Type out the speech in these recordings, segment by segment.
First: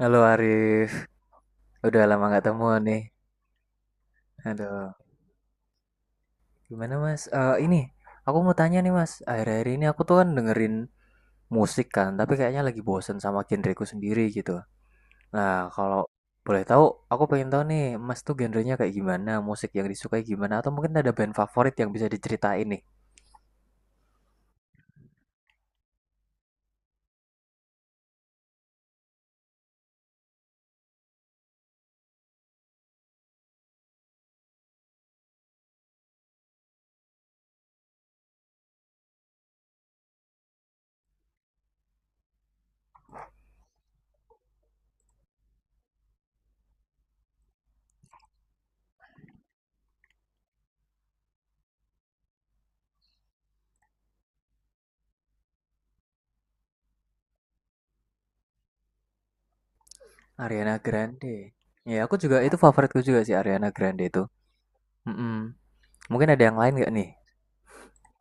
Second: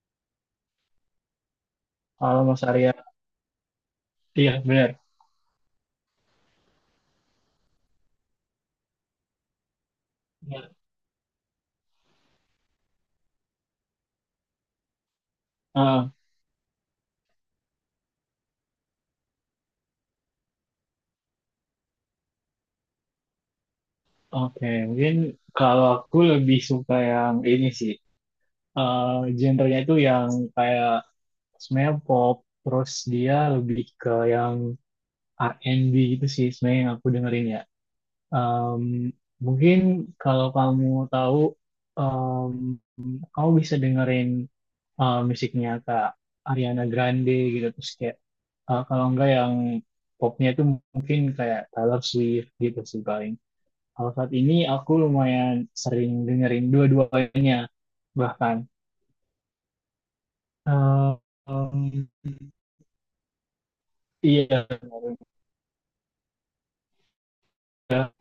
Halo Arif, udah lama Kalau nggak Mas temu Arya, nih. iya benar. Aduh, gimana Mas? Eh ini, aku mau tanya nih Mas. Akhir-akhir ini aku tuh kan Benar. dengerin musik kan, tapi kayaknya lagi bosen sama genreku sendiri gitu. Nah, kalau Ah, boleh tahu, aku pengen tahu nih, Mas tuh genrenya kayak gimana, musik yang disukai gimana, atau mungkin ada band favorit yang bisa diceritain nih. Oke, Mungkin kalau aku lebih suka yang ini sih. Genrenya itu yang kayak sebenarnya pop, terus dia lebih ke yang R&B gitu sih sebenarnya yang aku dengerin ya. Em, Mungkin kalau kamu tahu, em, kamu bisa dengerin musiknya Kak Ariana Grande gitu. Terus kayak, kalau enggak yang popnya itu mungkin kayak Taylor Swift gitu sih paling. Kalau saat ini aku lumayan sering dengerin dua-duanya bahkan. Ariana Eh, Grande. Ya, em, aku juga itu favoritku juga sih Ariana Grande itu. iya, Mm-mm. Mungkin ada yang lain nggak nih? ya,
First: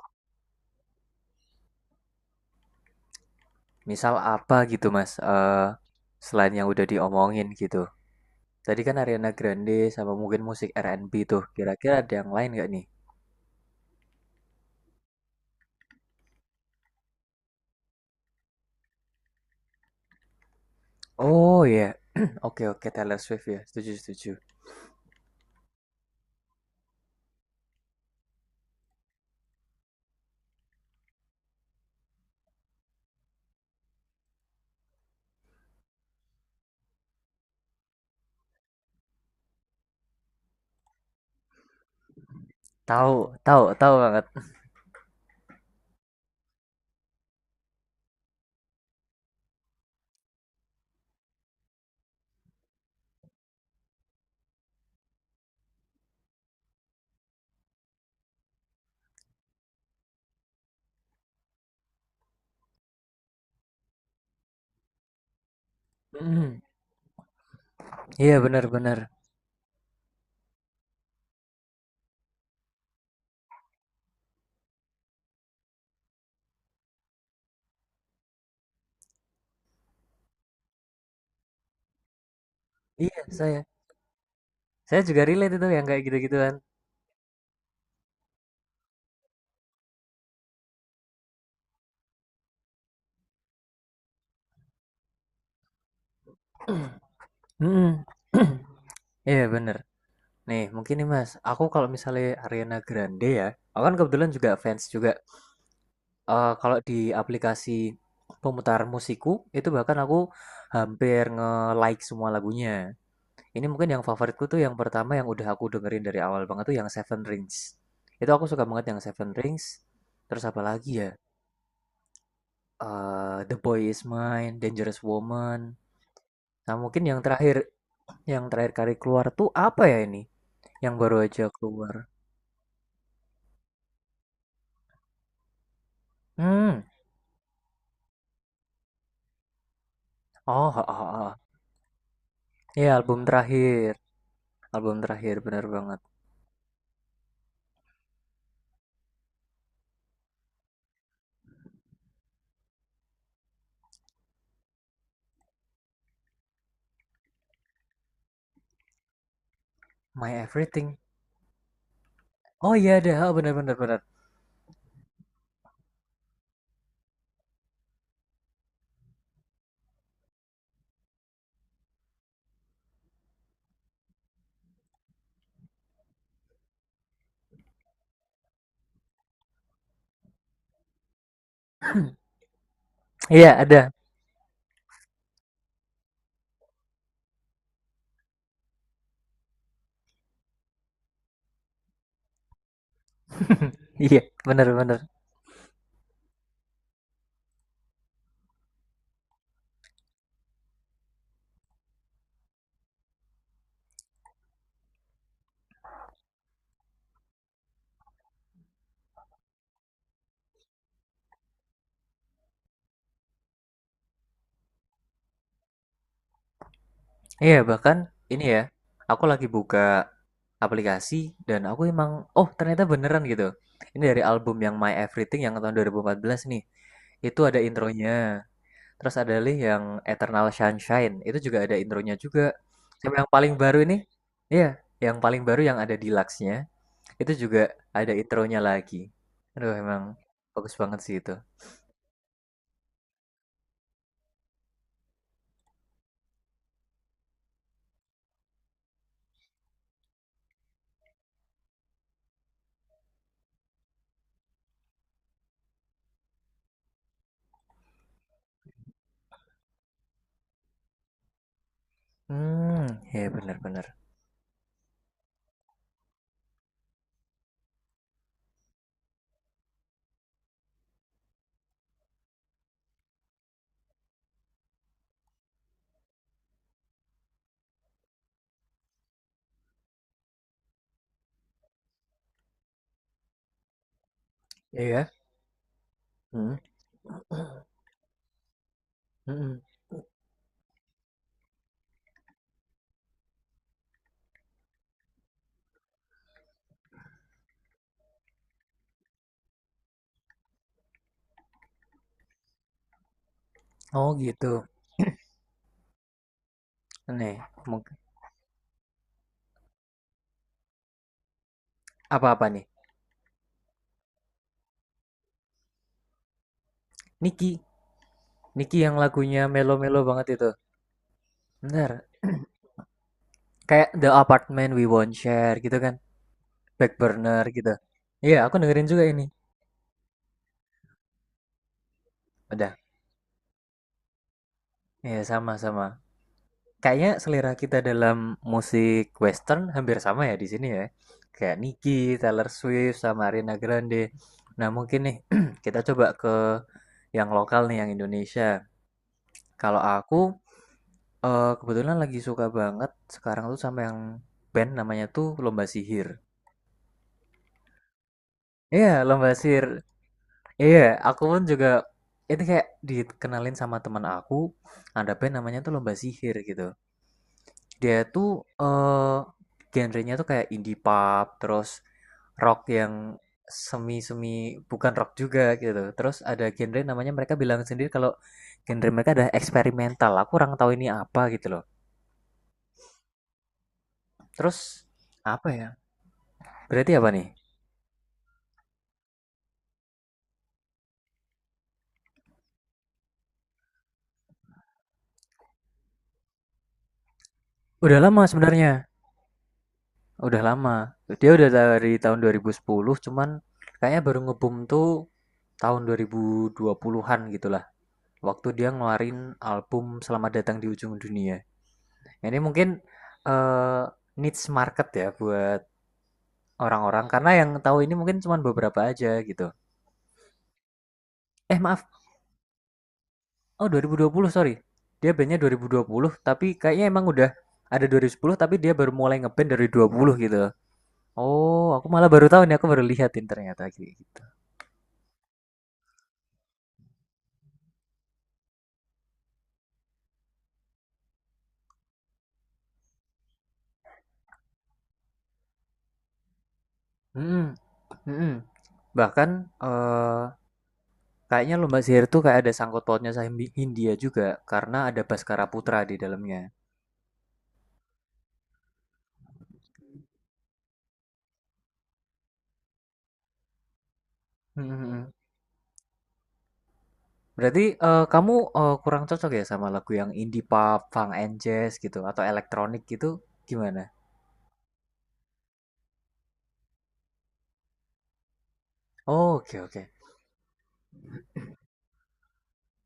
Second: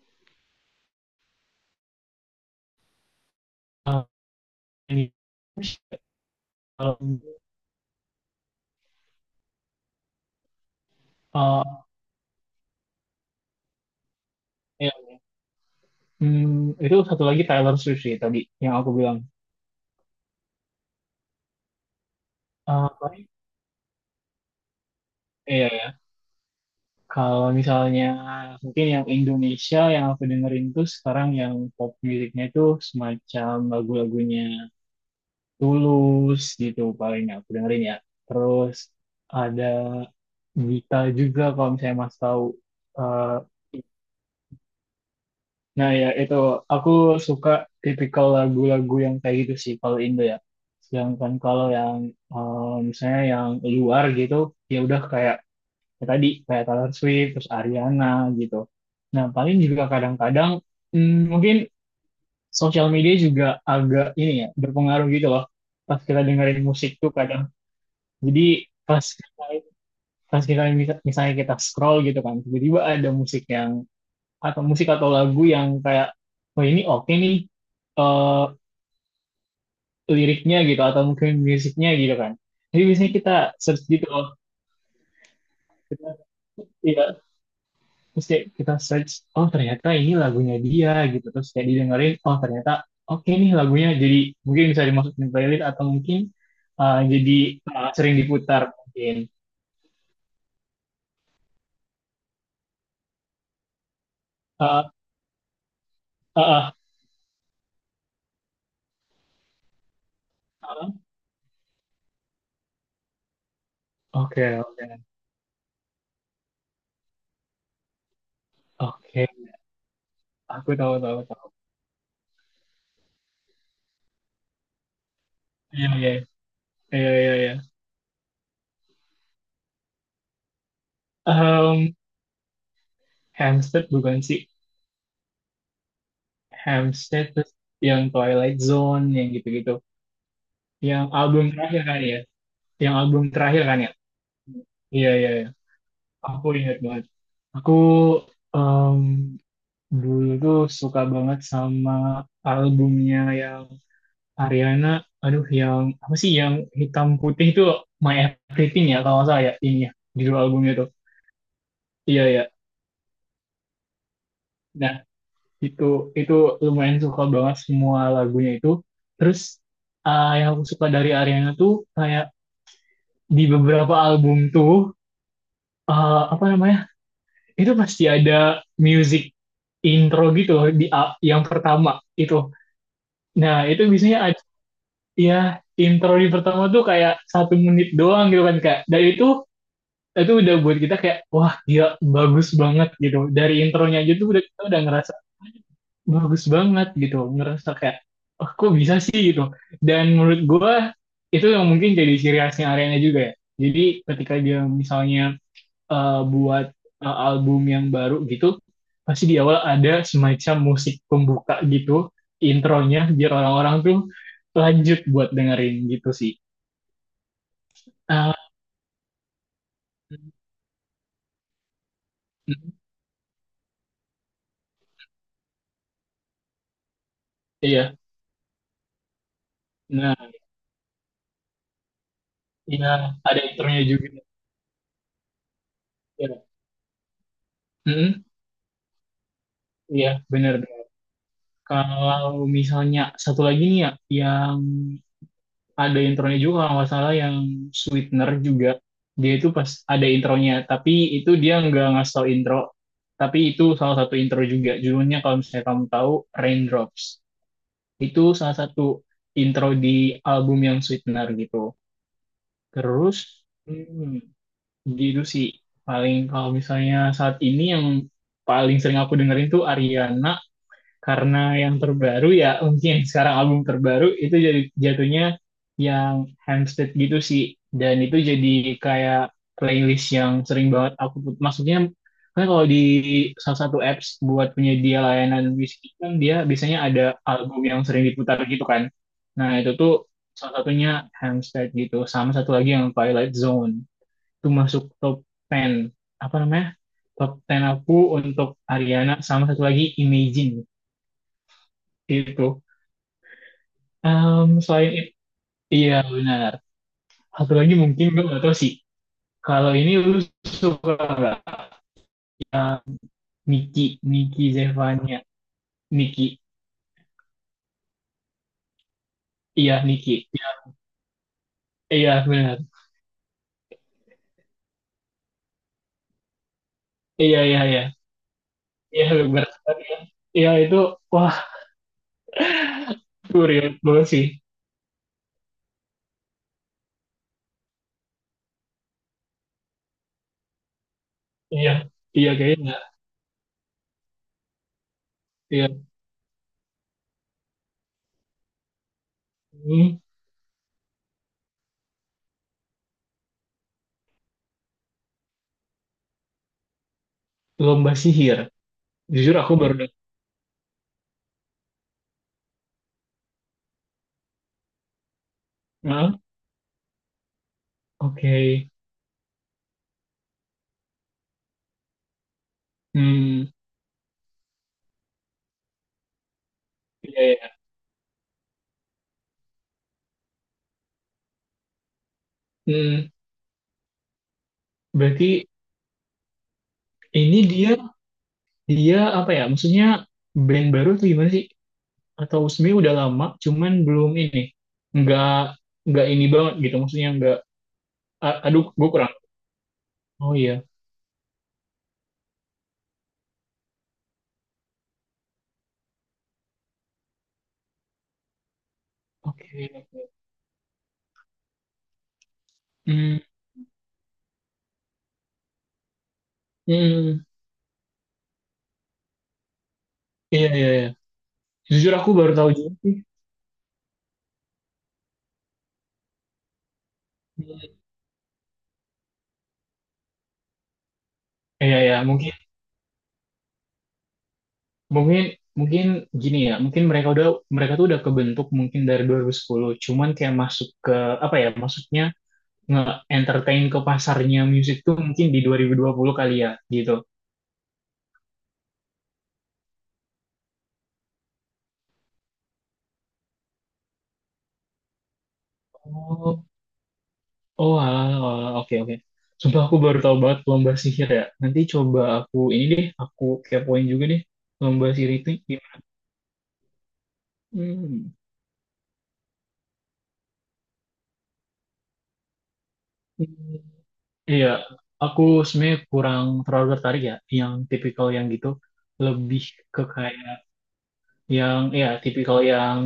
eh, Misal apa gitu ini, Mas? Selain yang udah em, diomongin gitu. Tadi kan Ariana Grande sama mungkin musik R&B tuh. eh, Kira-kira ada yang lain nggak nih? ya, hmm, Itu satu lagi Taylor Swift sih tadi yang aku bilang. Oh ya, oke oke Eh, Taylor paling- Swift ya. Setuju setuju. iya ya. Kalau misalnya mungkin yang Indonesia yang aku dengerin tuh sekarang yang pop musiknya itu semacam lagu-lagunya Tulus gitu paling aku dengerin ya. Terus ada Gita juga kalau misalnya Mas tahu. Tahu Eh, tahu tahu banget. nah ya itu aku suka tipikal lagu-lagu yang kayak gitu sih kalau Indo ya. Sedangkan kalau yang misalnya yang luar gitu ya udah kayak ya tadi kayak Taylor Swift terus Ariana gitu. Nah paling juga kadang-kadang mungkin sosial media juga agak ini ya berpengaruh gitu loh. Pas kita dengerin Mm, musik tuh kadang. iya Jadi benar-benar. pas kita, pas kita misalnya kita scroll gitu kan, tiba-tiba ada musik yang atau musik atau lagu yang kayak, oh ini oke nih, eh, liriknya gitu atau mungkin musiknya gitu kan. Jadi biasanya Iya kita saya search gitu, oh saya juga relate itu yang kayak gitu-gituan. iya, terus kayak kita search, oh ternyata ini lagunya dia gitu, terus kayak didengerin, oh ternyata oke nih lagunya, jadi mungkin bisa dimasukin playlist atau mungkin jadi Mm. sering diputar mungkin. Iya bener. Nih mungkin nih mas, aku kalau misalnya Ariana Grande ya, aku kan kebetulan juga Eh, fans juga. eh, eh, Kalau di aplikasi pemutar musikku itu bahkan aku eh. hampir nge-like semua lagunya. Ini mungkin yang favoritku Oke, tuh yang oke, pertama yang udah aku dengerin dari awal banget tuh yang Seven Rings. Itu aku suka banget yang oke. Seven Rings. Terus apa Aku lagi tahu ya? tahu tahu. The Boy Is Mine, Dangerous Woman. Iya iya Nah iya mungkin iya iya. Yang terakhir kali keluar tuh apa ya ini? Yang baru aja Em, keluar. Hampstead bukan sih. Hmm. Hampstead terus yang Twilight Zone yang gitu-gitu. Oh, oh. Oh. Yang Ha. album terakhir kan ya. Iya, Yang album album terakhir kan ya. terakhir. Album Iya iya terakhir, iya. bener banget. Aku ingat banget. Aku em, dulu tuh suka banget sama albumnya yang Ariana. Aduh yang apa sih yang hitam putih itu, My Everything ya kalau nggak salah ya ini ya My judul albumnya tuh. Everything. Iya iya. Oh iya ada, oh bener bener. Bener, bener. Nah Itu itu lumayan suka banget semua lagunya itu. Terus yang aku suka dari Ariana tuh kayak di beberapa album tuh apa namanya? Itu pasti ada music intro gitu loh di yang pertama itu. Iya Nah, ada. itu biasanya ada ya intro di pertama tuh kayak 1 menit doang gitu kan Kak. Dan itu udah buat kita kayak wah gila bagus banget gitu. Dari intronya aja Iya, tuh udah kita udah bener-bener. ngerasa bagus banget gitu, ngerasa kayak oh, kok bisa sih gitu, dan menurut gue itu yang mungkin jadi ciri khasnya Ariana juga ya, jadi ketika dia misalnya buat album yang baru gitu pasti di awal ada semacam musik pembuka gitu, intronya biar orang-orang tuh lanjut buat dengerin gitu sih. Iya, bahkan Ah, ini ya, aku lagi buka aplikasi dan aku emang, oh mm, ternyata beneran gitu. Ini dari album yang My Everything yang tahun 2014 nih. Itu ada iya intronya. Terus ada lih yang nah Eternal Sunshine, itu juga ada intronya juga. iya Sama yang ada paling baru intronya ini, juga. iya, yang paling baru yang ada Iya. deluxe-nya, itu juga ada mm intronya lagi. Aduh, emang Iya, benar. bagus banget sih itu. Kalau misalnya satu lagi nih ya, yang ada intronya juga kalau nggak salah yang Sweetener juga, dia itu pas ada intronya tapi itu dia nggak ngasih tau intro, tapi itu salah satu intro juga judulnya, kalau misalnya kamu tahu, Raindrops, itu salah satu intro di album yang Sweetener gitu. Hmm, Terus ya bener-bener. hmm, gitu sih paling kalau misalnya saat ini yang paling sering aku dengerin tuh Ariana, karena yang terbaru ya mungkin sekarang album terbaru itu jadi jatuhnya yang Hampstead gitu sih, dan itu jadi kayak playlist yang sering banget aku put, maksudnya kan kalau di salah satu apps buat penyedia Iya. layanan musik kan dia Hmm. biasanya ada album yang sering diputar gitu kan, nah Mm-mm. itu tuh salah satunya Hampstead gitu, sama satu lagi yang Twilight Zone, itu masuk top 10, apa namanya, top 10 aku untuk Ariana, sama satu lagi Imagine itu. Oh gitu. Selain itu, iya benar. Nih, Satu lagi mungkin mungkin gue gak tau sih. Kalau ini lu suka gak? apa-apa nih? Ya, Niki, Niki Zevania. Niki, Niki, Niki yang lagunya iya melo-melo Niki. banget itu. Bener, Iya benar. kayak The Apartment We Won't Share gitu kan, Back Iya, Burner iya, gitu. iya. Iya, aku dengerin juga Iya, ini. benar. Iya itu, wah, Udah, itu real banget sih. ya sama-sama. Kayaknya selera kita dalam musik western hampir sama ya di sini ya. Kayak Iya, Niki, iya Taylor kayaknya. Swift, sama Ariana Grande. Nah mungkin nih Iya. kita coba ke yang lokal nih, yang Indonesia. Kalau Hmm, aku kebetulan lagi suka banget sekarang tuh sama yang band namanya tuh Lomba Sihir. Lomba sihir. Iya, Lomba Jujur aku Sihir. baru dengar. Iya, aku pun juga itu kayak dikenalin sama teman aku, ada band namanya tuh Lomba Hah? Sihir gitu. Dia tuh Oke. eh genrenya tuh kayak indie pop, terus rock yang Hmm, semi-semi bukan rock juga gitu. Terus ada genre namanya iya, mereka iya. bilang sendiri kalau genre mereka ada eksperimental. Aku kurang tahu ini apa gitu loh. Hmm, Terus Berarti apa ya? Berarti apa nih? ini dia. Dia apa ya? Maksudnya band baru tuh gimana sih? Atau sebenarnya udah lama, cuman belum ini. Nggak nggak ini banget gitu. Maksudnya nggak. Udah lama Aduh, gue sebenarnya. kurang. Oh Udah iya. lama. Dia udah dari tahun 2010, cuman kayaknya baru ngebum tuh tahun 2020-an gitulah. Waktu dia ngeluarin Oke. album Selamat Datang di Ujung Dunia. Ini mungkin Hmm, eh, niche market ya buat orang-orang hmm. karena yang tahu ini mungkin cuman beberapa aja gitu. Iya iya iya. Eh maaf, Jujur aku baru tahu juga sih. oh 2020 sorry. Dia bandnya 2020 tapi kayaknya emang udah Hmm. ada 2010 tapi dia baru mulai ngeband dari 20 gitu. Oh, Iya aku iya. malah baru Mungkin tahu nih, aku baru lihatin ternyata gitu. mungkin mungkin gini ya. Mungkin mereka udah mereka tuh udah kebentuk mungkin dari 2010. Cuman kayak masuk ke apa ya? Maksudnya nge-entertain ke pasarnya musik tuh mungkin di 2020 kali ya gitu. Hmm, mhm. Bahkan, eee, kayaknya lomba sihir tuh kayak ada sangkut pautnya sama Hindia juga karena ada Baskara Putra di dalamnya. Oh, halal, halal. Oke, oke. Sumpah aku baru tahu banget lomba sihir ya. Nanti coba aku ini deh, aku kepoin juga deh Mhm lomba sihir mhm. itu gimana. Berarti, Hmm. kamu, kurang cocok ya sama lagu yang indie pop, funk and jazz gitu atau elektronik gitu Hmm. gimana? Iya, aku sebenarnya kurang terlalu tertarik ya yang tipikal yang gitu. Oh, Lebih oke ke oke. kayak yang ya tipikal yang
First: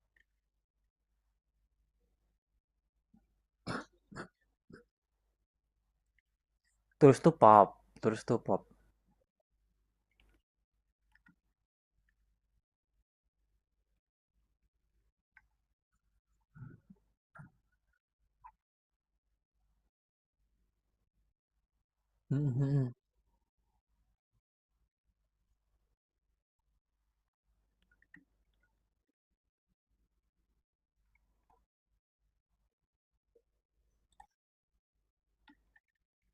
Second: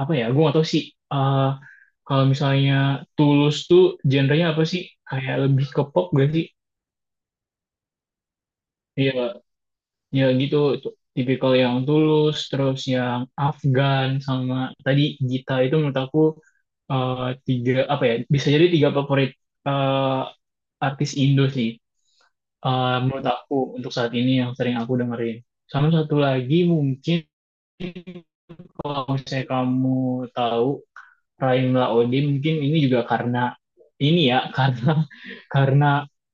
apa ya? Gue gak tahu sih. eh Kalau misalnya Tulus tuh genrenya apa sih? Kayak lebih ke pop gak sih? Terus tuh pop terus tuh pop. Iya, ya gitu, tipikal yang tulus terus yang Afgan sama tadi Gita, itu menurut aku eh, tiga apa ya, bisa jadi tiga favorit eh, artis Indo sih, Mhm mhm. menurut aku untuk saat ini yang sering aku dengerin, sama satu lagi mungkin kalau misalnya kamu tahu Prime Laode mungkin ini juga karena ini ya karena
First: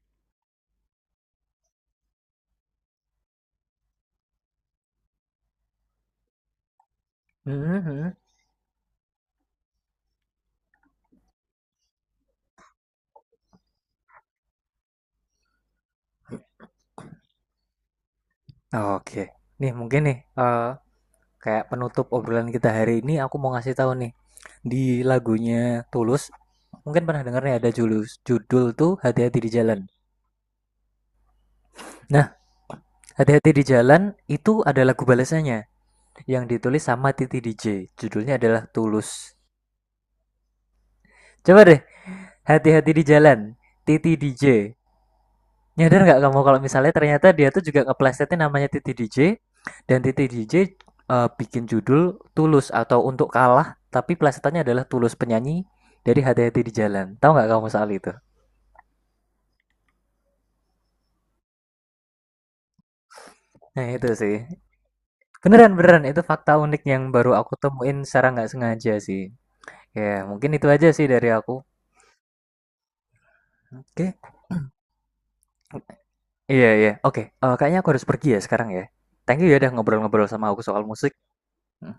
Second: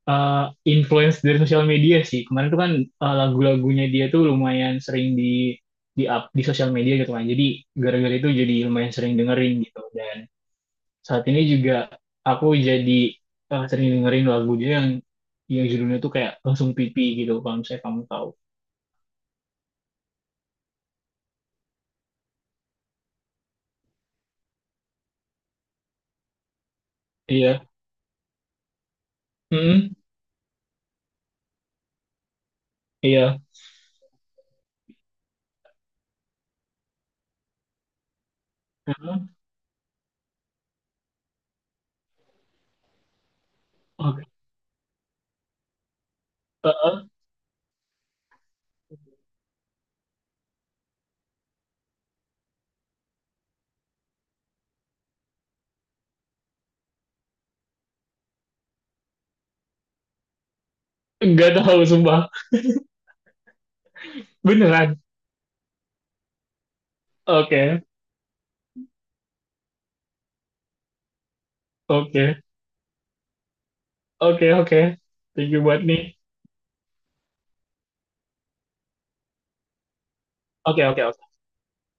eh, influence dari sosial media sih. Kemarin tuh kan lagu-lagunya dia tuh lumayan sering di up di sosial media gitu kan. Jadi Mhm gara-gara mhm. itu jadi lumayan sering dengerin gitu. Dan saat ini juga aku jadi sering dengerin lagu dia yang judulnya tuh kayak langsung pipi gitu kalau misalnya kamu tahu. Oke. Nih mungkin nih, kayak penutup obrolan kita hari ini aku mau ngasih tahu nih. Di lagunya Tulus mungkin pernah dengarnya Iya. ada judul tuh hati-hati di jalan. Mm-mm. Nah Iya. hati-hati di jalan itu ada lagu balasannya yang ditulis sama Titi DJ, judulnya adalah Mm-mm. Tulus. Coba deh hati-hati di jalan Titi Oke. DJ. Nyadar nggak kamu kalau Eh, misalnya eh. ternyata dia tuh juga keplesetnya namanya Titi DJ? Dan Titi DJ bikin judul Tulus atau Untuk Kalah tapi plesetannya adalah Tulus penyanyi dari hati-hati di jalan. Tahu nggak kamu soal itu? Nggak tahu sumpah. Nah itu sih. Beneran. Beneran beneran itu fakta unik yang baru aku Oke. temuin secara nggak sengaja sih. Ya mungkin itu aja sih dari aku. Oke. Oke. Oke, oke. Thank you buat nih. Iya iya. Oke. Eh, kayaknya aku harus pergi ya sekarang ya. Thank you ya udah ngobrol-ngobrol sama aku soal Oke, oke, musik. oke. Hmm.